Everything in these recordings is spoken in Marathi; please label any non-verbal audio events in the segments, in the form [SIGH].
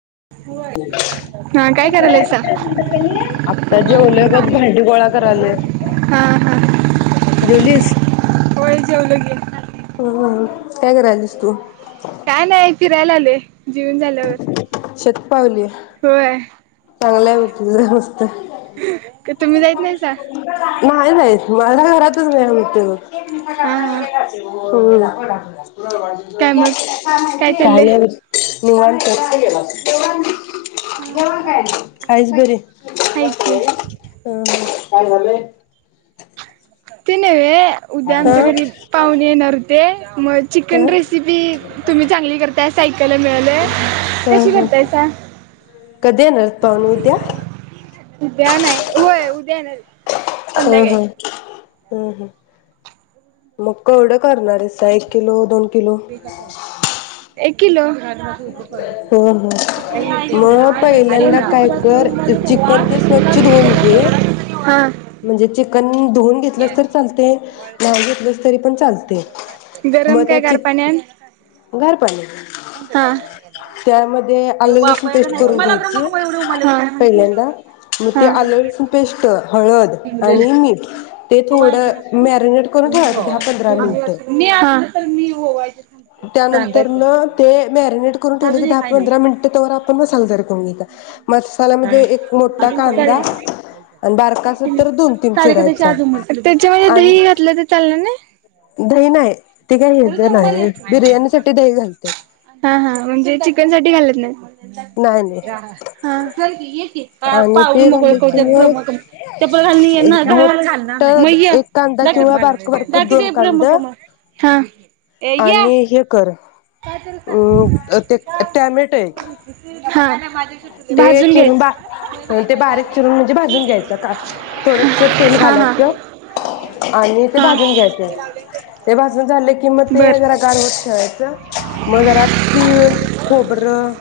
[UNINTELLIGIBLE] हा काय करायलायसा? आता जोवलो यत भांडी गोळा करालोय. हा हा. जेवलिस? होय जेवलोकी. हं-हं-हं, काय करालीस तु? काय नाय फिरायला आलोय. जेवण झाल्यावर. शेत पावली होय, चांगलं आहे बघ तुझं मस्त का तुम्ही जाईत नाहीसा. नाही-नाही, माझ्या घरातच वेळ मिळतोय बघ. हा हा हम काय मग काय चाललंय? [UNINTELLIGIBLE] निवांतच. हा हाईस बरी? हाय की. हं-हं काय झालय? ते नवे उद्या हा आमच्या घरी पाहुणे येणार होते. मग हा हा चिकन रेसिपी तुम्ही चांगली करताय अस ऐकायला मिळालंय. हा कशी हा. करतायसा? कधी येणार आहेत पाहुणे उद्या उद्या नाही, होय उद्या येणारीत. हं-हं हं-हं, मग केवढं करणारीसा एक किलो दोन किलो बे कटव एक किलो हं-हं, म पहिल्यांदा काय कर, चिकन ते स्वच्छ धुऊन घे हा. म्हणजे चिकन न् धुऊन घेतलंस तरी चालतंय, नाय घेतलस तरी पण चालतंय. मग गरम काय त्याची गार पाण्यान? गार पाणी. हां त्यामध्ये आलं लसुण पेस्ट करून मला गरम घ्यायची नको एवढं उमाले काय माहिती. पहिल्यांदा, म ती आलं लसुण पेस्ट हळ ळद आणि मीठ ते थोडं मॅरीनेट करून ठेवायचं दहा पंधरा मिनटं, मी असलं तर मी ओवायचे थांबते. सांगायचं त्यानंतरनं कोणाला? ते मॅरीनेट आता ठेवलं की अजून दहा पंधरा मिनिट तोवर आपण मसाला तयार कर [UNINTELLIGIBLE] मोठा कांदा आणि बारका असल तर दोन तीन चिरायचा त्यांच्यामध्ये आणि दही घातलं तर चालणार नाई? दही नाही ते काय हेज नाही बिर्याणीसाठी दही घालत्यात. हां-हां म्हणजे चिकन साठी घालत नाई? नाय नई या हां यय की ये की अ आणि पाऊल ते मोकळे झाले कि करतेत ब्राह् तेन मग चपल घालून ये ना मो धाळाव चप्पल चालणार ठ नाही म ये. एक कांदा तद किंवा बारक घालवलय बारक दाखवतो दोन य कांद ब्रम्हकमळ हां. ए या आणि हे कर अ ते टॅमॅटो एक [UNINTELLIGIBLE] हा [UNINTELLIGIBLE] ते चिरून बा अं ते बारीक चिरून म्हणजे भाजून घ्यायचं का. थोडस तेल हा हा घालायचं आणि ते हा भाजून घ्यायचं. ते भाजून झालं की मग ते बर जरा गार होत ठेवायचं. म जरा तीळ खोबरं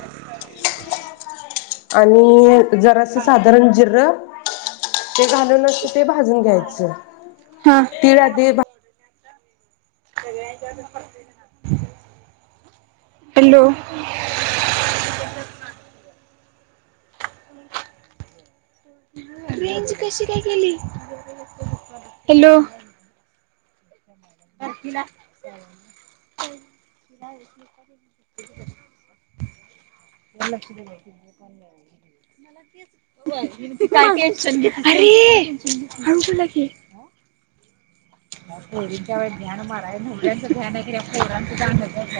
आणि य जरासं साधारण जीरं [UNINTELLIGIBLE] ते घालून असं ते भाजून घ्यायचं. हा तीळ आधी भा [UNINTELLIGIBLE] रेंज कशी काय गेली हॅलो. अरे हळू बोलाकी. [UNINTELLIGIBLE]